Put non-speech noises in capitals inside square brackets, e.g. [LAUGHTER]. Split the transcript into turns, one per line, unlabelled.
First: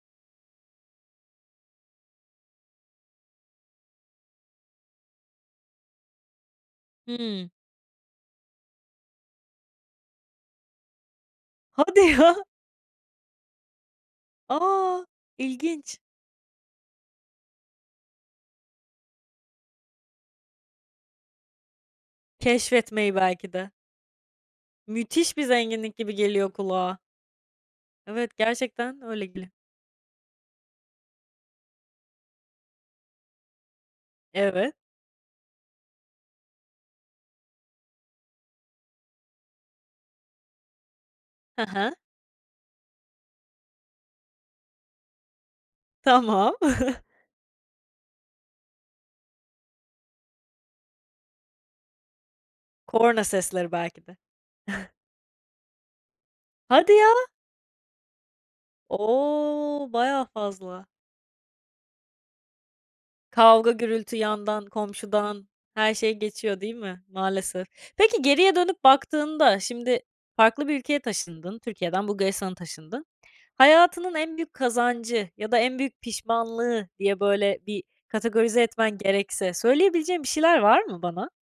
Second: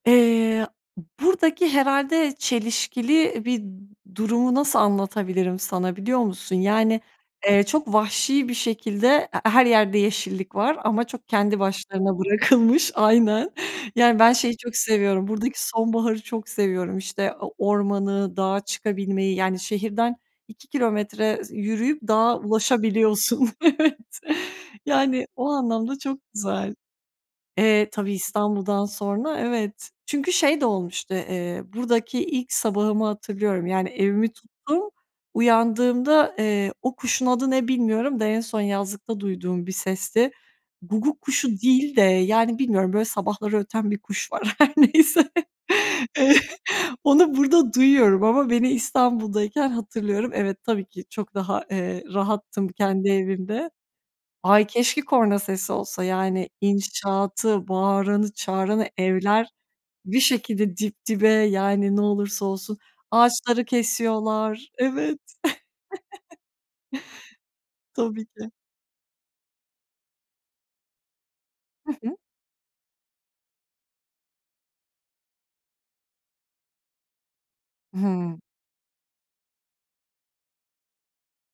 Eee, b buradaki herhâlde çelişkili bir durumu nasıl anlatabilirim sana biliyor musun? Yani,
Hıı.
eee, çok vahşi bir şekilde e he her yerde yeşillik var ama çok kendi
Hadi
başlarına
ya!
bırakılmış. Aynen. Yani, ben şeyi çok
A!
seviyorum, buradaki
İlginç.
sonbaharı çok seviyorum. İşte o ormanı, dağa çıkabilmeyi, yani, şehirden 2 kilometre s yürüyüp dağa
Keşfetmeyi
ulaşabiliyorsun.
belki de.
Evet, yani,
Müthiş bir
o
zenginlik
anlamda
gibi
çok
geliyor
güzel.
kulağa.
Eee, tabii
Evet,
İstanbul'dan
gerçekten öyle
sonra
geliyor.
evet. Çünkü şey de olmuştu, eee, buradaki ilk sabahımı hatırlıyorum. Yani evimi
Evet.
tuttum, uyandığımda, eee, o kuşun adı ne bilmiyorum da en son yazlıkta duyduğum bir sesti. Guguk kuşu
Hı hı.
değil de yani bilmiyorum böyle sabahları öten bir kuş var her neyse.
Tamam.
[CHUCKLES]
[CHUCKLES]
Onu burada duyuyorum ama beni İstanbul'dayken hatırlıyorum. Evet, tabii ki çok daha, eee, rahattım kendi
Korna
evimde.
sesleri belki de.
Ay,
[CHUCKLES]
keşke korna sesi olsa yani.
Hadi ya!
İnşaatı, bağıranı çağıranı evler
O,
bir
bayağı
şekilde
fazla.
dip dibe, yani, ne olursa olsun. Ağaçları
Kavga gürültü yandan,
kesiyorlar. Evet.
komşudan, her şey
[CHUCKLES] [LAUGHS]
geçiyor değil mi? Maalesef. Peki
Tabii ki.
geriye dönüp baktığında şimdi farklı bir ülkeye taşındın.
Hı
Türkiye'den
hı.
Bulgaristan'a taşındın. Hayatının en büyük kazancı ya da en büyük pişmanlığı diye böyle bir
Hıı.
kategorize etmen gerekse söyleyebileceğin bir şeyler var mı bana?